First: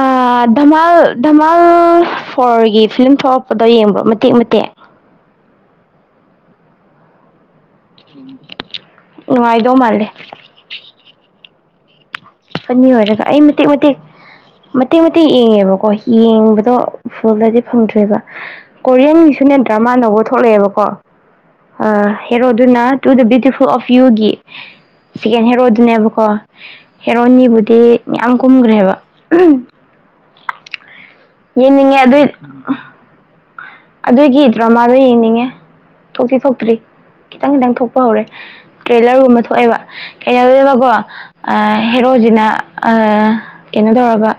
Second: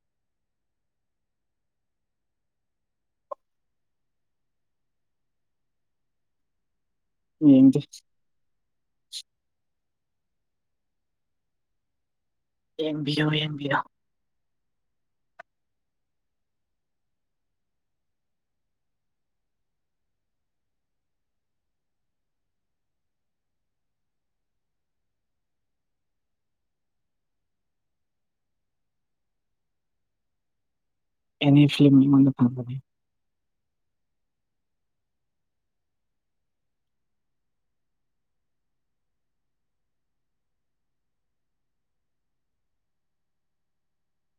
ꯑ ꯙꯃꯥꯜ ꯙꯃꯥꯜ ꯐꯣꯔꯒꯤ ꯐꯤꯂꯝ ꯊꯣꯛꯂꯛꯄꯗꯣ ꯌꯦꯡꯕ꯭ꯔ ꯃꯇꯦꯛ ꯃꯇꯦꯛ ꯌꯦꯡꯗꯦ ꯅꯨꯡꯉꯥꯏꯗꯧ ꯃꯥꯂꯦ ꯐꯅꯤ ꯑꯣꯏꯔꯒ ꯌꯦꯡꯕꯤꯌꯣ ꯑꯩ ꯃꯇꯦꯛ ꯌꯦꯡꯕꯤꯌꯣ ꯃꯇꯦꯛ ꯃꯇꯦꯛ ꯃꯇꯦꯛ ꯌꯦꯡꯉꯦꯕꯀꯣ ꯌꯦꯡꯕꯗꯣ ꯐꯨꯜꯗꯗꯤ ꯐꯪꯗ꯭ꯔꯦꯕ ꯀꯣꯔꯤꯌꯟꯒꯤꯁꯨꯅꯦ ꯗ꯭ꯔꯃꯥ ꯅꯧꯕ ꯊꯣꯛꯂꯛꯑꯦꯕꯀꯣ ꯍꯦꯔꯣꯗꯨꯅ ꯇꯨ ꯗ ꯕ꯭ꯌꯨꯇꯤꯐꯨꯜ ꯑꯣꯐ ꯌꯨꯒꯤ ꯁꯦꯀꯦꯟ ꯍꯦꯔꯣꯗꯨꯅꯦꯕꯀꯣ ꯍꯦꯔꯣꯅꯤꯕꯨꯗꯤ ꯃꯌꯥꯝ ꯀꯨꯝꯈ꯭ꯔꯦꯕ ꯑꯦꯅꯤ ꯐꯤꯂꯝ ꯌꯦꯡꯅꯤꯡꯉꯦ ꯑꯗꯨꯏ ꯑꯩꯉꯣꯟꯗ ꯐꯪꯒꯅꯤ ꯑꯗꯨꯒꯤ ꯗ꯭ꯔꯃꯥꯗꯣ ꯌꯦꯡꯅꯤꯡꯉꯦ ꯊꯣꯛꯇꯤ ꯊꯣꯛꯇꯔꯤ ꯈꯤꯇꯪ ꯈꯤꯇꯪ ꯊꯣꯛꯄ ꯍꯧꯔꯦ ꯇ꯭ꯔꯦꯂꯔꯒꯨꯝꯕ ꯊꯣꯛꯑꯦꯕ ꯀꯩꯋꯎꯋꯦꯕꯀꯣ ꯍꯦꯔꯣꯖꯤꯅ ꯑ ꯀꯩꯅꯣ ꯇꯧꯔꯒ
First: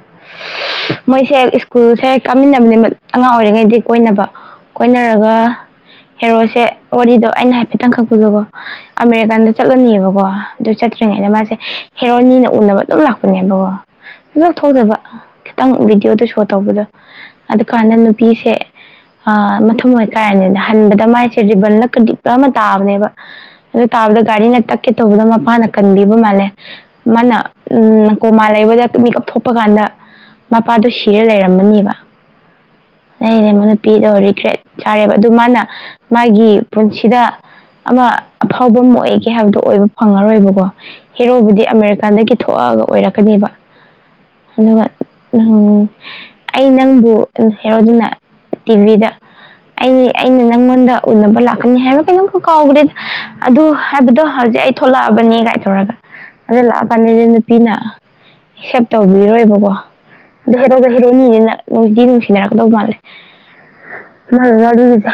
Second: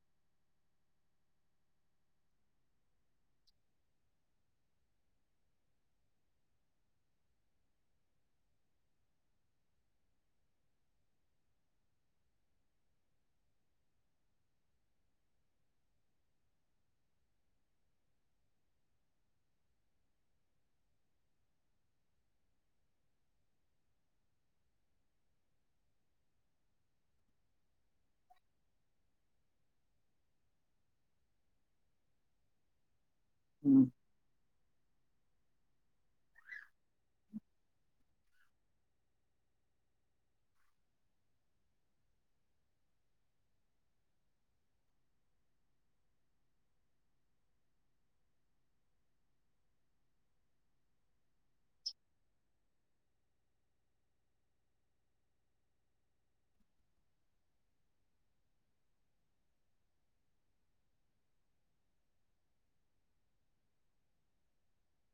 ꯃꯣꯏꯁꯦ ꯁ꯭ꯀꯨꯜꯁꯦ ꯀꯥꯃꯤꯟꯅꯕꯅꯦꯕꯥ ꯑꯉꯥꯡ ꯑꯣꯏꯔꯤꯉꯩꯗꯩ ꯀꯣꯏꯅꯕ ꯀꯣꯏꯅꯔꯒ ꯍꯦꯔꯣꯁꯦ ꯋꯥꯔꯤꯗꯣ ꯑꯩꯅ ꯍꯥꯏꯐꯦꯠꯇꯪ ꯈꯛꯄꯤꯗꯀꯣ ꯑꯃꯦꯔꯤꯀꯥꯟꯗ ꯆꯠꯂꯅꯤꯕꯀꯣ ꯑꯗꯨ ꯆꯠꯇ꯭ꯔꯤꯉꯩꯗ ꯃꯥꯁꯦ ꯍꯦꯔꯣꯅꯤꯅ ꯎꯅꯕ ꯑꯗꯨꯝ ꯂꯥꯛꯄꯅꯦꯕꯀꯣ ꯑꯗꯨꯝ ꯊꯣꯛꯇꯕ ꯈꯤꯇꯪ ꯚꯤꯗꯤꯑꯣꯗ ꯁꯣ ꯇꯧꯕꯗꯣ ꯑꯗꯨꯀꯥꯟꯗ ꯅꯨꯄꯤꯁꯦ ꯑ ꯃꯊꯃꯣꯏ ꯀꯥꯏꯔꯅꯤꯗꯅ ꯍꯟꯕꯗ ꯃꯥꯏꯁꯦ ꯔꯤꯕꯜꯂ ꯀꯗꯤꯞꯂ ꯑꯃ ꯇꯥꯕꯅꯦꯕ ꯑꯗꯨ ꯇꯥꯕꯗ ꯒꯥꯔꯤꯅ ꯇꯛꯀꯦ ꯇꯧꯕꯗ ꯃꯄꯥꯅ ꯀꯟꯕꯤꯕ ꯃꯥꯜꯂꯦ ꯃꯥꯅ ꯎꯝ ꯀꯣꯃꯥ ꯂꯩꯕꯗ ꯃꯤꯀꯞ ꯊꯣꯛꯄ ꯀꯥꯟꯗ ꯃꯄꯥꯗꯣ ꯁꯤꯔ ꯂꯩꯔꯝꯃꯅꯦꯕ [unintelligible] ꯎꯝ ꯅꯨꯄꯤꯗꯣ ꯔꯤꯒ꯭ꯔꯦꯠ ꯆꯥꯔꯦꯕ ꯑꯗꯨ ꯃꯥꯅ ꯃꯥꯒꯤ ꯄꯨꯟꯁꯤꯗ ꯑꯃ ꯑꯐꯥꯎꯕ ꯑꯃ ꯑꯣꯏꯒꯦ ꯍꯥꯏꯕꯗꯣ ꯑꯣꯏꯕ ꯐꯪꯉꯔꯣꯏꯕꯀꯣ ꯍꯦꯔꯣꯕꯨꯗꯤ ꯑꯃꯦꯔꯤꯀꯥꯗꯒꯤ ꯊꯣꯛꯑꯒ ꯑꯣꯏꯔꯛꯀꯅꯦꯕ [unintelligible] ꯑꯩ ꯅꯪꯕꯨ ꯍꯦꯔꯣꯖꯤꯅ ꯇꯤꯚꯤꯗ ꯑꯩ ꯑꯩꯅ ꯅꯪꯉꯣꯟꯗ ꯎꯅꯕ ꯂꯥꯛꯀꯅꯤ ꯍꯥꯏꯕꯔ ꯀꯩꯅꯣꯝ ꯀꯥꯎꯒꯔꯦ ꯑꯗꯨ ꯍꯥꯏꯕꯗꯣ ꯍꯧꯖꯤꯛ ꯑꯩ ꯊꯣꯛꯂꯛꯑꯕꯅꯤ ꯀꯥꯏ ꯊꯧꯔꯒ ꯑꯗꯨ ꯂꯥꯛꯑꯀꯥꯟꯗꯗꯤ ꯅꯨꯄꯤꯅ ꯑꯦꯁꯦꯞ ꯇꯧꯕꯤꯔꯣꯏꯕꯀꯣ [unintelligible] ꯍꯦꯔꯦꯟꯅꯤꯅ ꯅꯨꯡꯗꯤ ꯅꯨꯡꯁꯤꯅꯔꯛꯀꯗꯧ ꯃꯥꯜꯂꯦ ꯃꯥꯏ ꯋꯥꯔꯤꯁꯦ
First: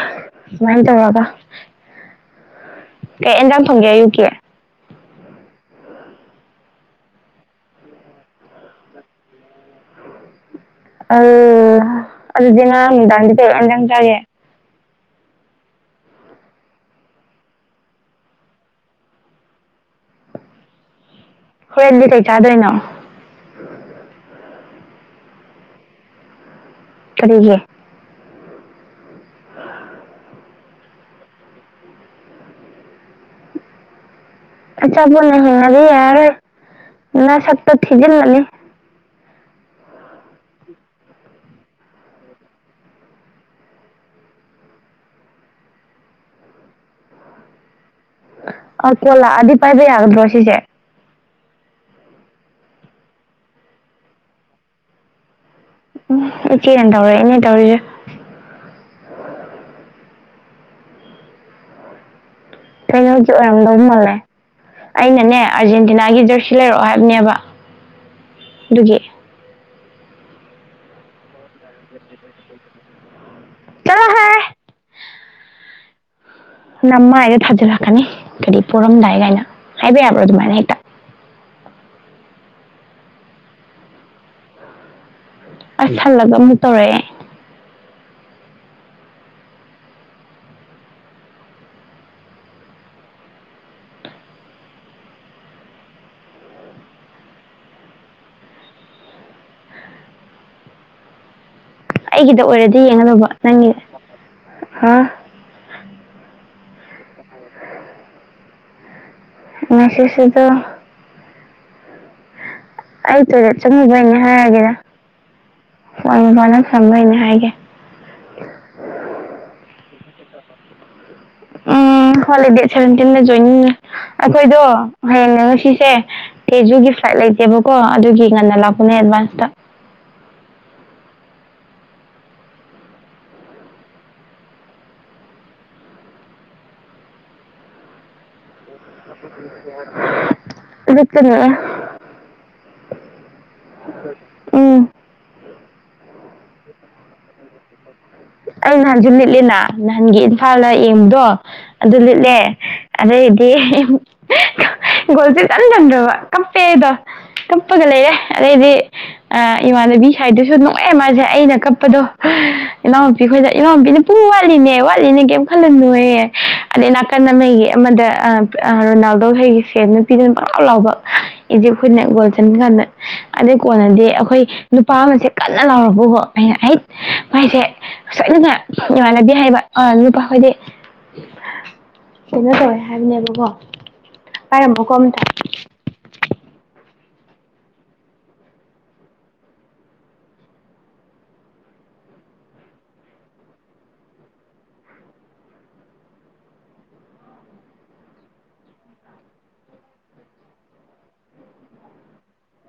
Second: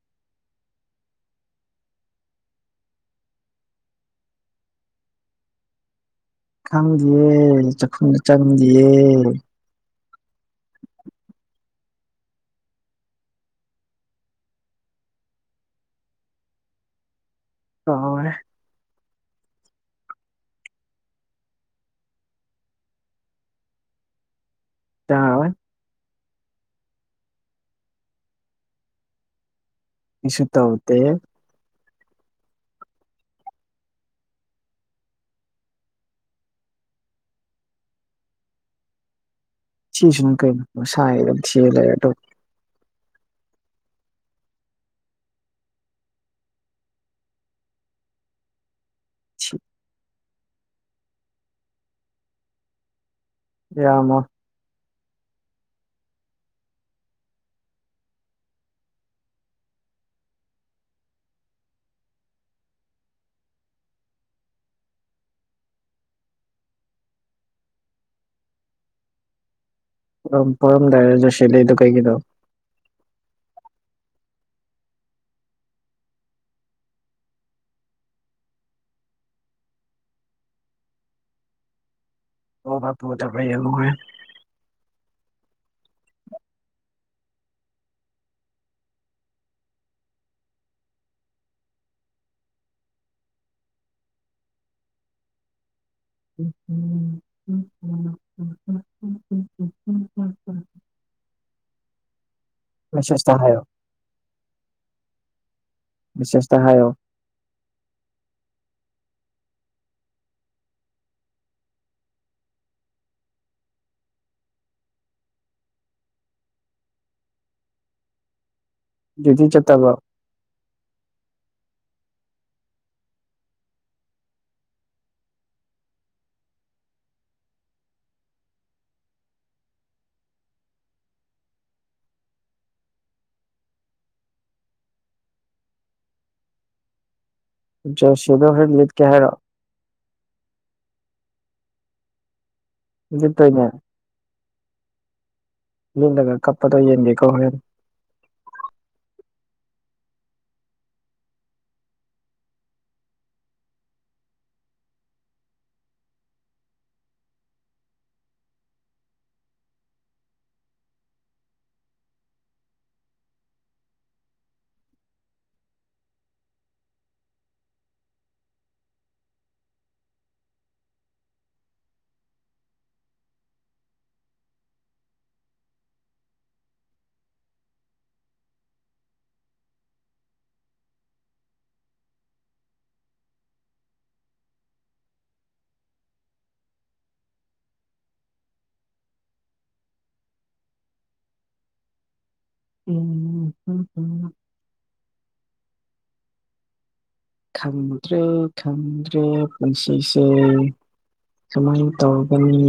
ꯁꯨꯃꯥꯏ ꯇꯧꯔꯒ ꯀꯩ ꯑꯦꯟꯖꯥꯡꯝ ꯊꯣꯡꯒꯦ ꯑꯌꯨꯛꯀꯤ ꯈꯪꯗꯤꯌꯦ ꯆꯥꯛꯈꯨꯝꯗ ꯆꯪꯗꯤꯌꯦ ꯑꯩꯠꯍꯥ ꯑꯗꯨꯗꯤ ꯉꯔꯥꯡ ꯅꯨꯡꯗꯥꯡꯗꯤ ꯀꯔꯤ ꯏꯟꯁꯥꯡ ꯆꯥꯒꯦ [unintelligible] ꯍꯣꯔꯦꯟꯗꯤ ꯀꯩ ꯆꯥꯗꯣꯏꯅꯣ ꯆꯥꯔꯣꯏ ꯀꯔꯤꯒꯤ ꯀꯩꯁꯨ ꯇꯧꯗꯦ ꯑꯆꯥꯕꯣꯠꯅ ꯍꯤꯡꯉꯗꯤ ꯌꯥꯔꯦꯏ ꯅꯥꯁꯛꯇꯣ ꯊꯤꯖꯤꯜꯂꯅꯤ ꯆꯤꯁꯨ ꯀꯩ [unintelligible] ꯑ ꯀꯣꯜ ꯊꯤ ꯂꯛꯑꯗꯤ ꯄꯥꯏꯕ ꯌꯥꯒꯗ꯭ꯔꯣ ꯁꯤꯁꯦ ꯌꯥꯔꯝꯃꯣꯏ ꯎꯝ ꯏꯆꯦꯅ ꯇꯧꯔꯛꯑꯦꯅꯦ ꯇꯧꯔꯤꯁꯦ ꯀꯩꯅꯣꯒꯤ ꯑꯣꯏꯔꯝꯗꯧ ꯃꯥꯜꯂꯦ ꯑꯩꯅꯅꯦ ꯑꯥꯔꯖꯦꯟꯇꯤꯅꯥꯒꯤ ꯖꯔꯁꯤ ꯂꯩꯔꯛꯑꯣ ꯍꯥꯏꯕꯅꯦꯕ ꯑꯗꯨꯒꯤ ꯕꯣꯜ ꯄꯣꯔꯝꯗꯥꯏꯗ ꯖꯔꯁꯤ ꯂꯩꯗꯨ ꯀꯩꯒꯤꯅꯣ ꯆꯠꯂꯣꯍꯦ ꯅꯃꯥꯏꯗꯨꯗ ꯊꯥꯖꯔꯛꯀꯅꯤ ꯀꯔꯤ ꯄꯣꯔꯝꯗꯥꯏ ꯀꯥꯏꯅ ꯍꯥꯏꯕ ꯌꯥꯕ꯭ꯔꯣ ꯑꯗꯨꯃꯥꯏꯅ ꯍꯦꯛꯇ ꯄꯣꯕ ꯄꯣꯗꯕ꯭ꯔꯥ ꯌꯦꯡꯉꯨ ꯍꯨꯔꯦꯟ ꯑꯁ ꯍꯜꯂꯒ ꯑꯃꯨꯛ ꯇꯧꯔꯛꯑꯦ [unintelligible] [unintelligible] [unintelligible] [unintelligible] ꯑꯩꯒꯤꯗ ꯑꯣꯏꯔꯗꯤ ꯌꯦꯡꯉꯗꯧꯕ ꯃꯦꯁꯦꯁꯇ ꯍꯥꯏꯌꯣ ꯅꯪꯒꯤ ꯑ ꯃꯦꯁꯦꯁꯇ ꯍꯥꯏꯌꯣ ꯉꯁꯤꯁꯤꯗꯣ ꯑꯩ ꯇꯣꯏꯂꯦꯠ ꯆꯪꯉꯨꯕꯩꯅꯦ ꯍꯥꯏꯔꯒꯦꯗ ꯐꯣꯟ ꯃꯄꯥꯟꯗ ꯊꯝꯕꯩꯅꯦ ꯍꯥꯏꯔꯒꯦ ꯗ꯭ꯌꯨꯗꯤ ꯆꯠꯇꯕ꯭ꯔꯣ ꯎꯝ ꯍꯣꯂꯤꯗꯦ ꯁꯚꯦꯟꯇꯤꯟꯅ ꯖꯣꯏꯅꯤꯡꯉꯦ ꯑꯩꯈꯣꯏꯗꯣ ꯍꯌꯦꯡꯅꯦ ꯉꯁꯤꯁꯦ ꯇꯦꯖꯨꯒꯤ ꯐ꯭ꯂꯥꯏꯠ ꯂꯩꯇꯦꯕꯀꯣ ꯑꯗꯨꯒꯤ ꯉꯟꯅ ꯂꯥꯛꯄꯅꯦ ꯑꯦꯗꯚꯥꯟꯁꯇ ꯖꯔꯁꯤꯗꯣ ꯍꯦꯔꯦꯟ ꯂꯤꯗꯀꯦ ꯍꯥꯏꯔꯣ [unintelligible] [unintelligible] ꯂꯤꯠꯇꯣꯏꯅꯦ ꯎꯝ ꯂꯤꯜꯂꯒ ꯀꯞꯄꯗꯣ ꯌꯦꯡꯒꯦ ꯀꯣ ꯍꯣꯔꯦꯟ ꯑꯩ ꯅꯍꯥꯟꯁꯨ ꯂꯤꯠꯂꯤꯅ ꯅꯍꯥꯟꯒꯤ ꯏꯝꯐꯥꯜꯗ ꯌꯦꯡꯕꯗꯣ ꯑꯗꯨ ꯂꯤꯠꯂꯦ ꯑꯗꯩꯗꯤ [unintelligible] ꯒꯣꯜꯁꯦ ꯁꯨꯡꯆꯟ ꯆꯟꯗ꯭ꯔꯕ ꯀꯞꯄꯦ ꯑꯩꯗꯣ ꯀꯞꯄꯒ ꯂꯩꯔꯦ ꯑꯗꯩꯗꯤ ꯑ ꯏꯃꯥꯟꯅꯕꯤ ꯁꯥꯏꯗꯨꯁꯨ ꯅꯣꯛꯑꯦ ꯃꯥꯁꯦ ꯑꯩꯅ ꯀꯞꯄꯗꯣ ꯏꯅꯥꯎ ꯅꯨꯄꯤ ꯈꯣꯏꯗ ꯏꯅꯥꯎ ꯅꯨꯄꯤꯅ ꯄꯨꯡ ꯋꯥꯠꯂꯤꯅꯦ ꯋꯥꯠꯂꯤꯅꯦ ꯀꯩꯝ ꯈꯜꯂꯨꯅꯨ ꯌꯦ ꯑꯗꯩ ꯀꯟꯃꯒꯤ ꯑꯃꯗ ꯔꯣꯅꯥꯜꯗꯣꯈꯩꯒꯤ ꯐꯦꯟ ꯅꯨꯄꯤꯗꯨꯅ ꯄꯪꯂꯥꯎ ꯂꯥꯎꯕ ꯏꯖꯤꯞ ꯍꯣꯏꯅ ꯕꯣꯜ ꯆꯟꯕꯀꯥꯟꯗ ꯑꯗꯨ ꯀꯣꯟꯅꯗꯤ ꯑꯩꯈꯣꯏ ꯅꯨꯄꯥ ꯑꯃꯁꯦ ꯀꯟꯅ ꯂꯥꯎꯔꯛꯄ ꯍꯣ ꯑꯩꯅ ꯑꯩ ꯃꯥꯏꯁꯦ ꯁꯣꯏꯗꯅ [unintelligible] ꯍꯥꯏꯕ ꯑꯥ ꯅꯨꯄꯥꯈꯣꯏꯗꯤ ꯀꯩꯅꯣ ꯇꯧꯋꯦ ꯍꯥꯏꯕꯅꯦꯕꯀꯣ ꯄꯥꯏꯔꯝꯃꯣꯀꯣ ꯑꯝꯇ [inaudible] ꯈꯪꯗ꯭ꯔꯦ ꯈꯪꯗ꯭ꯔꯦ ꯄꯨꯟꯁꯤꯁꯦ ꯁꯨꯃꯥꯏꯅ ꯇꯧꯒꯅꯤ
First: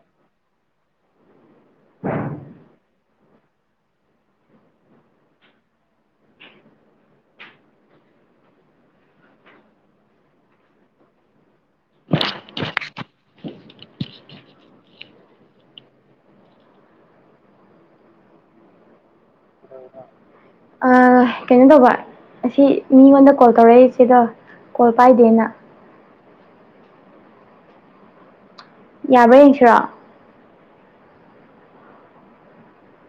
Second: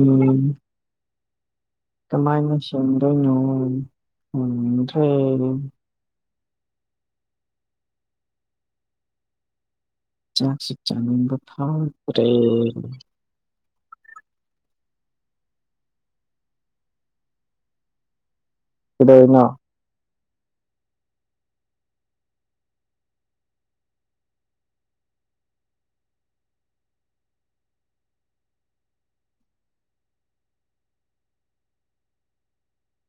ꯀꯃꯥꯏꯅ ꯁꯦꯝꯗꯣꯏꯅꯣ ꯎꯗ꯭ꯔꯦ ꯆꯥꯛꯁꯤ ꯆꯥꯅꯤꯡꯕ ꯐꯥꯎ ꯇꯔꯦ ꯀꯩꯗꯧꯔꯤꯅꯣ ꯑ ꯀꯩꯅꯣ ꯇꯧꯕ ꯑꯁꯤ ꯃꯤꯉꯣꯟꯗ ꯀꯣꯜ ꯇꯧꯔꯛꯏꯁꯤꯗꯣ ꯀꯣꯜ ꯄꯥꯏꯗꯦꯅ ꯌꯥꯕ꯭ꯔꯥ ꯌꯦꯡꯁꯤꯔꯣ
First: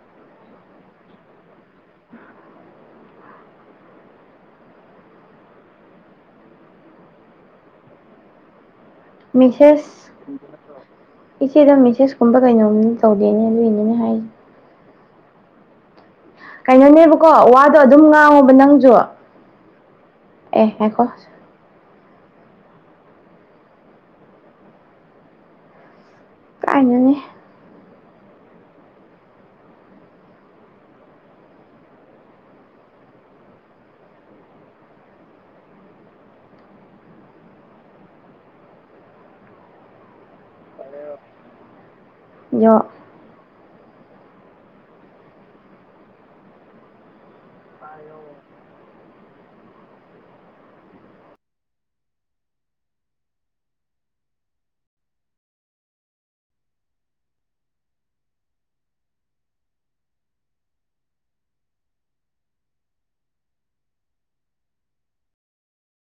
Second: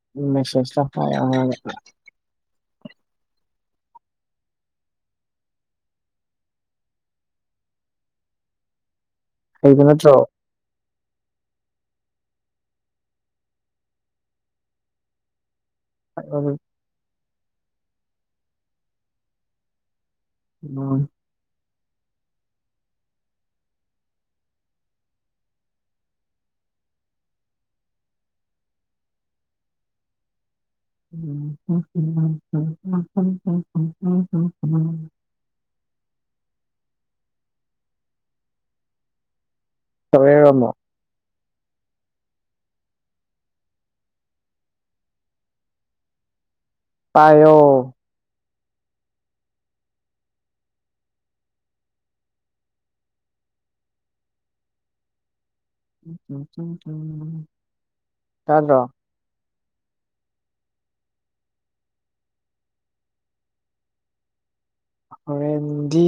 [unintelligible] ꯍꯩꯕ ꯃꯤꯁꯦꯁ ꯅꯠꯇ꯭ꯔꯣ ꯏꯆꯦꯗ ꯃꯦꯁꯦꯁꯀꯨꯝꯕ ꯀꯩꯅꯣꯝ ꯇꯧꯗꯦꯅꯦ ꯑꯗꯨ ꯏꯅꯦꯅꯦ ꯍꯥꯏꯔꯤꯦ [inaudible] ꯀꯩꯅꯣꯅꯦꯕꯀꯣ ꯋꯥꯗꯣ ꯑꯗꯨꯝ ꯉꯥꯡꯉꯣꯕ ꯅꯪꯁꯨ ꯑꯦ ꯍꯥꯏꯀꯣ ꯀꯥꯏꯅꯅꯤ ꯎ [unintelligible] ꯑꯃꯣꯛ ꯌꯣ ꯄꯥꯏꯌꯣ [unintelligible] ꯇꯥꯗ꯭ꯔꯣ ꯍꯣꯔꯦꯟꯗꯤ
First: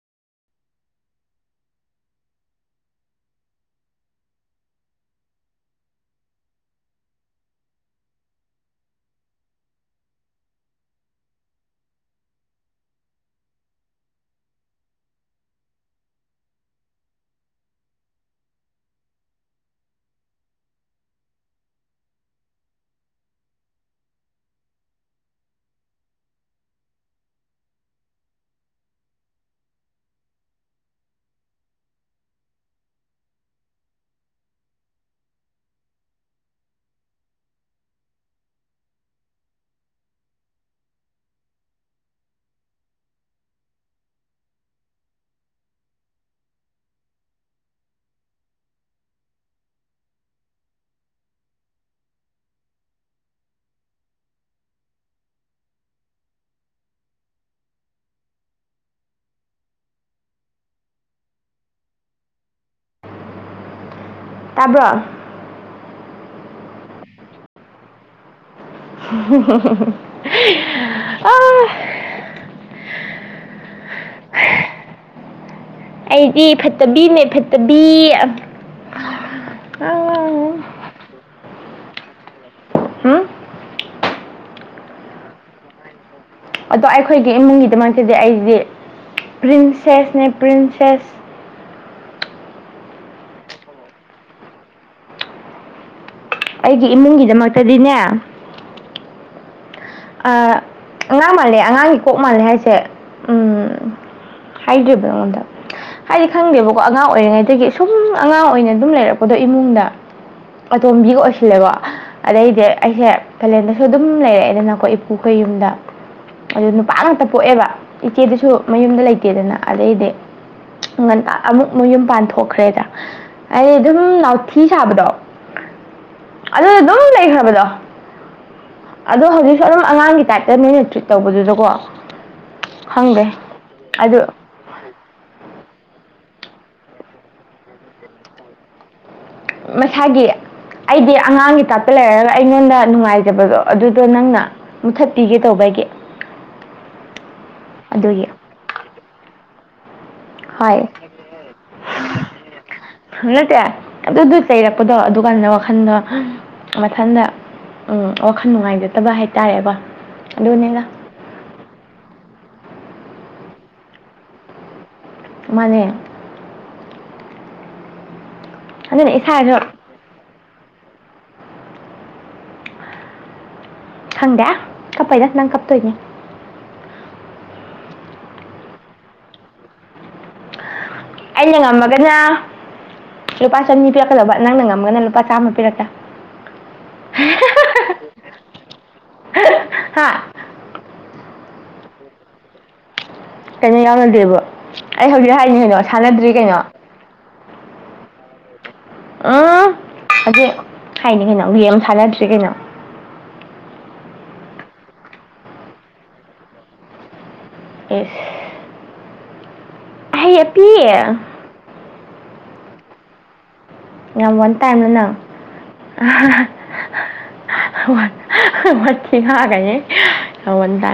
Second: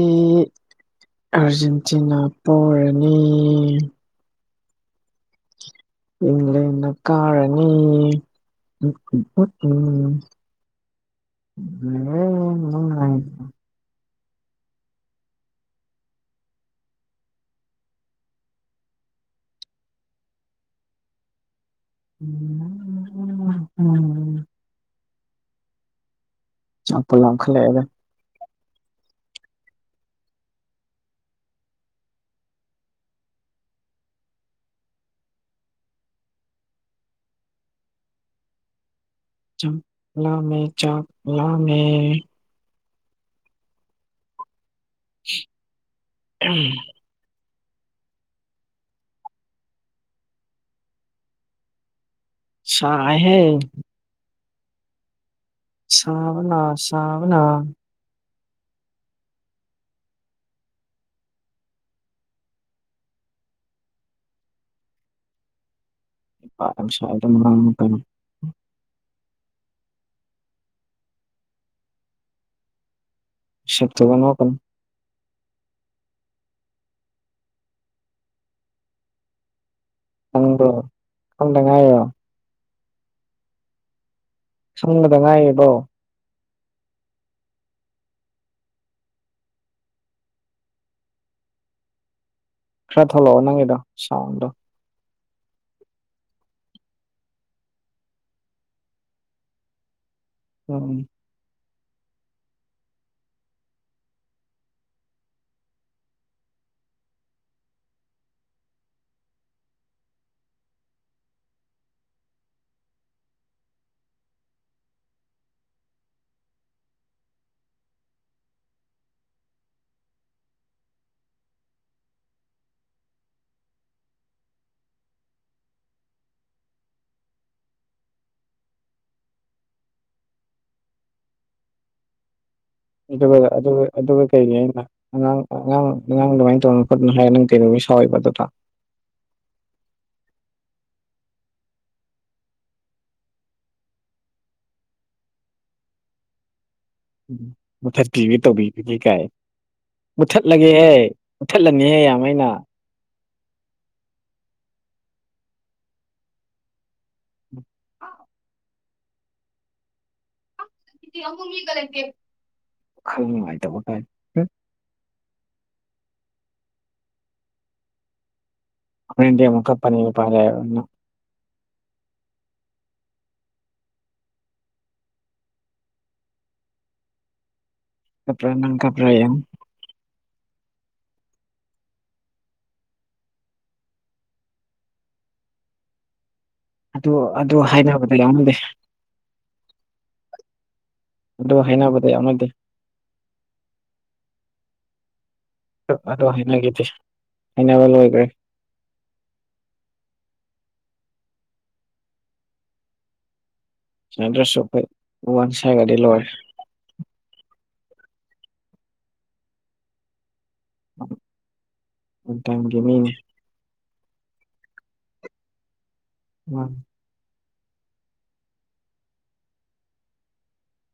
ꯑꯥꯔꯖꯦꯟꯇꯤꯅꯥ ꯄꯣꯔꯅꯤ ꯏꯪꯂꯪꯂꯦꯟꯅ ꯀꯥꯔꯅꯤ ꯎꯝ ꯑꯦ ꯃ ꯎꯝ ꯑꯄꯜ ꯂꯥꯡ ꯈꯜꯂꯦ ꯑꯗꯨ ꯆꯥꯃꯤ ꯆꯥꯛ ꯂꯥꯃꯤ ꯎꯝ ꯁꯥꯍꯦ ꯁꯥꯎꯅ ꯁꯝꯅ ꯇꯥꯕ꯭ꯔꯣ ꯄ ꯍꯥꯏꯣ ꯑ ꯁ ꯇꯣ ꯀ ꯃꯥ ꯑꯩꯗꯤ ꯐꯠꯇꯕꯤꯅꯦ ꯐꯠꯇꯕꯤ ꯅꯪꯕ꯭ꯔꯣ ꯎꯝ ꯈꯗꯉꯣ ꯎꯝ ꯁꯝꯅꯗ ꯉꯥꯏꯌꯦꯕꯧ ꯑꯗꯣ ꯑꯩꯈꯣꯏꯒꯤ ꯏꯃꯨꯡꯒꯤꯗꯃꯛꯇꯗꯤ ꯑꯩꯗꯤ ꯄ꯭ꯔꯤꯟꯁꯦꯁꯅꯦ ꯄ꯭ꯔꯤꯟꯁꯦꯁ ꯈꯔ ꯊꯣꯛꯂꯛꯑꯣ ꯅꯪꯒꯤꯗꯣ ꯁꯥꯎꯟꯗꯣ ꯑꯩꯒꯤ ꯏꯃꯨꯡꯒꯤꯗꯃꯛꯇꯗꯤꯅꯦ ꯑꯥ ꯑꯣ ꯑꯉꯥꯡ ꯃꯥꯜꯂꯦ ꯑꯉꯥꯡꯒꯤ ꯀꯣꯛ ꯃꯥꯜꯂꯦ ꯍꯥꯏꯁꯦ ꯎ ꯍꯥꯏꯗ꯭ꯔꯤꯕ ꯑꯩꯉꯣꯟꯗ ꯍꯥꯏꯗꯤ ꯈꯪꯗꯦꯕꯀꯣ ꯑꯉꯥꯡ ꯑꯣꯏꯔꯤꯉꯩꯗꯒꯤ ꯁꯨꯝ ꯑꯉꯥꯡ ꯑꯣꯏꯅ ꯑꯗꯨꯝ ꯂꯩꯔꯛꯄꯗꯣ ꯏꯃꯨꯡꯗ ꯑꯇꯣꯝꯕꯤꯒ ꯑꯣꯏꯁꯤꯜꯂꯦꯕꯣ ꯑꯗꯩꯗꯤ ꯑꯩꯁꯦ ꯀꯥꯂꯦꯟꯗꯁꯨ ꯑꯗꯨꯝ ꯂꯩꯔꯦꯗ ꯑꯩꯣꯏ ꯏꯄꯨ ꯀꯩ ꯌꯨꯝꯗ ꯑꯗꯨ ꯅꯨꯄꯥ ꯉꯥꯛꯇ ꯄꯣꯛꯑꯦꯕ ꯏꯆꯦꯗꯨꯁꯨ ꯃꯌꯨꯝꯗ ꯂꯩꯇꯦꯗꯅ ꯑꯗꯩꯗꯤ ꯑꯃꯨꯛ ꯃ ꯌꯨꯝ ꯄꯥꯟ ꯊꯣꯛꯣꯛꯈ꯭ꯔꯦꯗ ꯑꯩ ꯑꯗꯨꯝ ꯅꯥꯎꯊꯤ ꯁꯥꯕꯗꯣ ꯑꯗꯨꯗ ꯑꯗꯨꯝ ꯂꯩꯈ꯭ꯔꯕꯗꯣ ꯑꯗꯣ ꯍꯧꯖꯤꯛ ꯑꯗꯨꯝ ꯑꯉꯥꯡꯒꯤ ꯇꯥꯏꯞꯇ ꯅꯣꯏꯅ ꯇ꯭ꯔꯤꯠ ꯇꯧꯕꯗꯨꯗꯀꯣ ꯈꯪꯗꯦ ꯑꯗꯨꯒ ꯑꯗꯨ ꯑꯗꯨꯒ ꯀꯩꯒꯤ ꯑꯩꯅ ꯑꯉꯥꯡ ꯑꯉꯥꯡ ꯑꯉꯥꯡ ꯑꯗꯨꯃꯥꯏꯅ ꯇꯧꯅ ꯈꯣꯠꯅ ꯍꯥꯏꯔ ꯅꯪ ꯀꯩꯅꯧꯕꯒꯤ ꯁꯥꯎꯏꯕ ꯑꯗꯨꯗ ꯃꯁꯥꯒꯤ ꯑꯩꯗꯤ ꯑꯉꯥꯡꯒꯤ ꯇꯥꯛꯞꯇ ꯂꯩꯔꯒ ꯑꯩꯉꯣꯟꯗ ꯅꯨꯡꯉꯥꯏꯖꯕꯗꯣ ꯑꯗꯨꯗꯣ ꯅꯪꯅ ꯃꯨꯊꯠꯄꯤꯒꯦ ꯇꯧꯕꯒꯤ ꯎꯝ ꯑꯗꯨꯒꯤ ꯃꯨꯊꯠꯄꯤꯒ ꯇꯧꯕꯤꯕꯒꯦ ꯀꯥꯏ ꯍꯣꯏ ꯃꯨꯊꯠꯂꯒꯦꯍꯦ ꯃꯨꯠꯊꯠꯂꯅꯤꯍꯦ ꯌꯥꯝ ꯑꯩꯅ ꯅꯠꯇꯦ ꯑꯗꯨꯗ ꯆꯩꯔꯛꯄꯗꯣ ꯑꯗꯨꯀꯥꯟꯗꯅ ꯋꯥꯈꯟꯗꯣ ꯃꯊꯟꯗ ꯎꯝ ꯋꯥꯈꯜ ꯅꯨꯡꯉꯥꯏꯖꯗꯕ ꯍꯥꯏꯇꯥꯔꯦꯕꯣ ꯑꯗꯨꯅꯦꯅ ꯈꯪ ꯅꯨꯡꯉꯥꯏꯇꯕ ꯐꯥꯏ ꯃꯅꯦ ꯑꯗꯨꯅ ꯗꯤ ꯏꯁꯥꯁꯨ ꯃꯛꯠ ꯄꯅꯤ ꯄꯔꯦ ꯈꯪꯗꯦ ꯀꯞꯄꯩꯗ ꯅꯪ ꯀꯞꯇꯣꯏꯅꯦ ꯀꯄ꯭ꯔ ꯅꯪ ꯀꯄ꯭ꯔ ꯌꯥꯝ ꯑꯩꯅ ꯉꯝꯃꯒꯅ ꯂꯨꯄꯥ ꯆꯅꯤ ꯄꯤꯔꯛꯀꯗꯕ ꯅꯪꯅ ꯉꯝꯒꯅ ꯂꯨꯄꯥ ꯆꯥꯝꯃ ꯄꯤꯔꯛꯀ ꯑꯗꯨ ꯑꯗꯨ ꯍꯥꯏꯅꯕꯗ ꯌꯥꯎꯅꯤꯡꯗꯦ ꯍꯥꯥ ꯑꯗꯨ ꯍꯩꯅꯕꯗ ꯌꯥꯎꯅꯗꯤ ꯇꯩꯅ ꯌꯥꯅꯗꯦꯕ ꯑꯩ ꯍꯧꯖꯤꯛ ꯍꯥꯏꯅꯤ ꯀꯩꯅꯣ ꯑꯗꯨ ꯁꯥꯟꯅꯗ꯭ꯔꯤ ꯀꯩꯅꯣ ꯍꯥꯏꯅꯈꯤꯗꯦ ꯍꯥꯏꯅꯕ ꯂꯣꯏꯈ꯭ꯔꯦ ꯎꯝ ꯍꯧ ꯍꯥꯏꯅꯤ ꯀꯩꯅꯣ ꯑꯃ ꯁꯥꯟꯅꯗ꯭꯭ꯔꯔꯤ ꯀꯩꯅꯣ ꯁꯗ꯭ꯔꯁ ꯁ ꯐꯩ ꯋꯥꯟ ꯁꯥꯏꯒꯒꯥꯗꯤ ꯂ ꯑꯦꯁ ꯑꯩ ꯑꯄꯤ ꯇꯪꯒꯤ ꯃꯤꯅꯤ ꯌꯥꯝ ꯋꯥꯟ ꯇꯥꯏꯝꯅꯅꯪ ꯃ ꯊꯤ ꯍꯥꯏꯦꯟ ꯇ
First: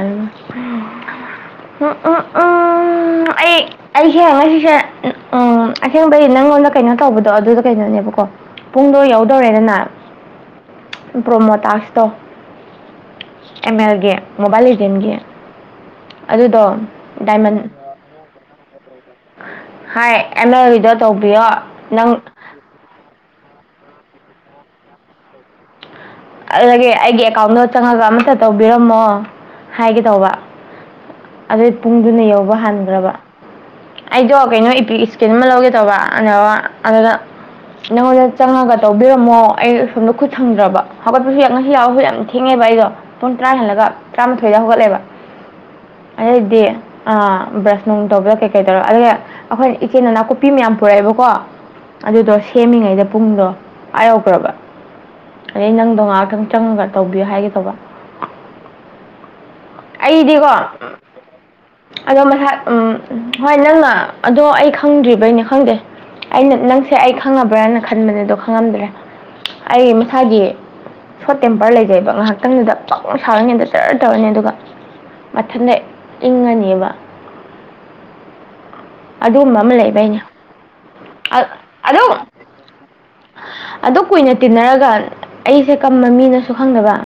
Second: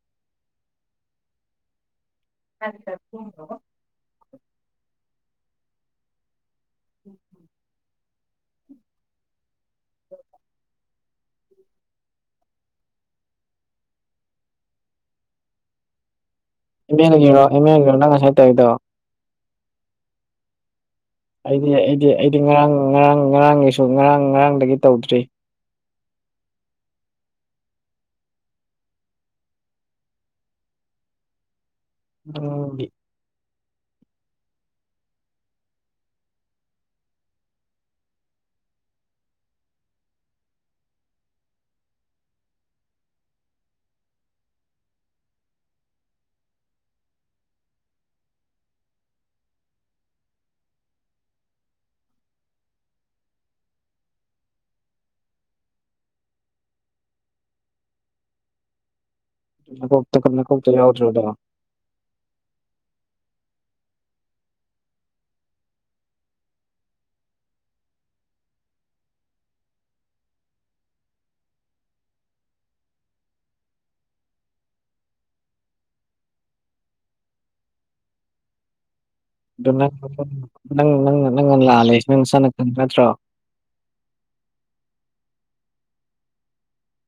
ꯎꯝ ꯎꯝ ꯎꯝ ꯑꯩ ꯑꯩꯁꯦ ꯉꯁꯤꯁꯦ ꯑꯁꯦꯡꯕꯩ ꯅꯪꯉꯣꯟꯗ ꯀꯩꯅꯣ ꯇꯧꯕꯗꯣ ꯑꯗꯨꯗ ꯕꯀꯣ ꯄꯨꯡꯗꯣ ꯌꯎꯗꯧꯔꯦꯗꯅ [unintelligible] ꯄ꯭ꯔꯣꯃꯣ ꯇꯥꯛꯁꯇꯣ ꯑꯦꯝ ꯑꯦꯜꯒꯤ ꯃꯣꯕꯥꯏꯜ ꯑꯦꯖꯦꯟꯒꯤ ꯑꯗꯨꯗꯣ ꯑꯦꯝ ꯑꯦꯒꯤꯔꯣ ꯗꯥꯏꯃꯟ ꯑꯦꯝ ꯑꯦꯒꯤꯔꯣ ꯅꯪ ꯉꯁꯥꯏ ꯇꯧꯔꯤꯗꯣ ꯍꯥꯏ ꯑꯅ ꯍꯗ ꯑꯩꯗꯤ ꯑꯩꯗꯤ ꯑꯩꯗꯤ ꯉꯔꯥꯡ ꯉꯔꯥꯡ ꯉꯔꯥꯡꯒꯤꯁꯨ ꯉꯔꯥꯡ ꯉꯔꯥꯡꯗꯒꯤ ꯇꯧꯗ꯭ꯔꯤ ꯑꯗꯨꯗꯒꯤ ꯑꯩꯒꯤ ꯑꯦꯀꯥꯎꯟꯗꯣ ꯆꯪꯉꯒ ꯑꯃꯠꯇ ꯇꯧꯕꯤꯔꯝꯃꯣ ꯍꯥꯏꯒꯦ ꯇꯧꯕ ꯑꯗꯨ ꯄꯨꯡꯗꯨꯅ ꯌꯧꯕ ꯅꯪꯒꯤ ꯍꯟꯈ꯭ꯔꯕ ꯑꯩꯗꯣ ꯀꯩꯅꯣ ꯏꯄꯤ ꯏꯁꯀꯤꯟ ꯑꯃ ꯂꯧꯒꯦ ꯇꯧꯕ [unintelligible] ꯑꯗꯨꯗ ꯅꯉꯣꯟꯗ ꯆꯪꯉꯒ ꯇꯧꯕꯤꯔꯝꯃꯣ ꯑꯩ ꯁꯣꯝꯗ ꯈꯨꯠ ꯁꯪꯗ꯭ꯔꯕ ꯍꯧꯒꯠꯄꯁꯨ ꯌꯥꯝ ꯉꯁꯤ ꯌꯥꯎꯍꯧꯁꯨ ꯌꯥꯝ ꯊꯦꯡꯉꯦꯕ ꯑꯩꯗꯣ ꯄꯨꯡ ꯇꯔꯥ ꯍꯦꯜꯂꯒ ꯇꯔꯥꯃꯥꯊꯣꯏꯗ ꯍꯧꯒꯠꯂꯦꯕ ꯑꯗꯩꯗꯤ ꯑꯥ ꯕ꯭ꯔꯁ ꯅꯨꯡ ꯇꯧꯕ ꯀꯩꯀꯩ ꯇꯧꯔꯦ ꯑꯗꯒꯤ ꯑꯩꯈꯣꯏ ꯏꯆꯦꯅ ꯅꯥꯀꯨꯞꯄꯤ ꯃꯌꯥꯝ ꯄꯨꯔꯛꯑꯦꯕꯀꯣ ꯑꯗꯨꯗꯣ ꯁꯦꯝꯃꯤꯉꯩꯗ ꯄꯨꯡꯗꯣ ꯑꯥ ꯌꯧꯈ꯭ꯔꯕ ꯑꯗꯩ ꯅꯪꯗꯣ ꯉꯥꯏꯍꯥꯛꯇꯪ ꯆꯪꯉꯒ ꯇꯧꯕꯤꯌꯣ ꯍꯥꯏꯒꯦ ꯇꯧꯕ ꯀꯧ ꯑꯩꯗꯤꯀꯣ ꯀ ꯀꯧꯦ ꯌꯥꯎꯁꯨꯗꯣ ꯑꯗꯣ ꯃꯁꯥ ꯎꯝ ꯍꯣꯏ ꯅꯪꯅ ꯑꯗꯣ ꯑꯩ ꯈꯪꯗ꯭ꯔꯤꯕꯩꯅꯦ ꯈꯪꯗꯦ ꯑꯩꯅ ꯅꯪꯁꯦ ꯑꯩ ꯈꯪꯅꯕ꯭ꯔꯅ ꯈꯟꯕꯅꯦ ꯑꯗꯣ ꯈꯪꯉꯝꯗ꯭ꯔꯦ ꯑꯩ ꯃꯁꯥꯒꯤ ꯁꯣꯔꯠ ꯇꯦꯝꯄꯔ ꯂꯩꯖꯩꯕ ꯉꯥꯏꯍꯥꯛꯇꯪꯗꯨꯗ ꯄꯪ ꯁꯥꯔꯅꯤꯗ ꯇꯔ ꯇꯧꯔꯅꯤ ꯑꯗꯨꯒ ꯃꯊꯟꯇ ꯏꯪꯉꯅꯦꯕ ꯑꯗꯨꯒꯨꯝꯕ ꯑꯃ ꯑꯗꯨꯅ ꯂꯩꯕꯩꯅꯦ ꯅꯪꯅ ꯂꯥꯛꯜꯂ ꯅꯪ ꯁꯥꯟꯅꯀꯗ ꯅꯠꯇ꯭ꯔꯣ ꯑꯗꯨ ꯀꯨꯏꯅ ꯇꯤꯟꯅꯔꯒ ꯑꯩꯁꯦ ꯀꯝꯕ ꯃꯤꯅꯁꯨ ꯈꯪꯗꯕ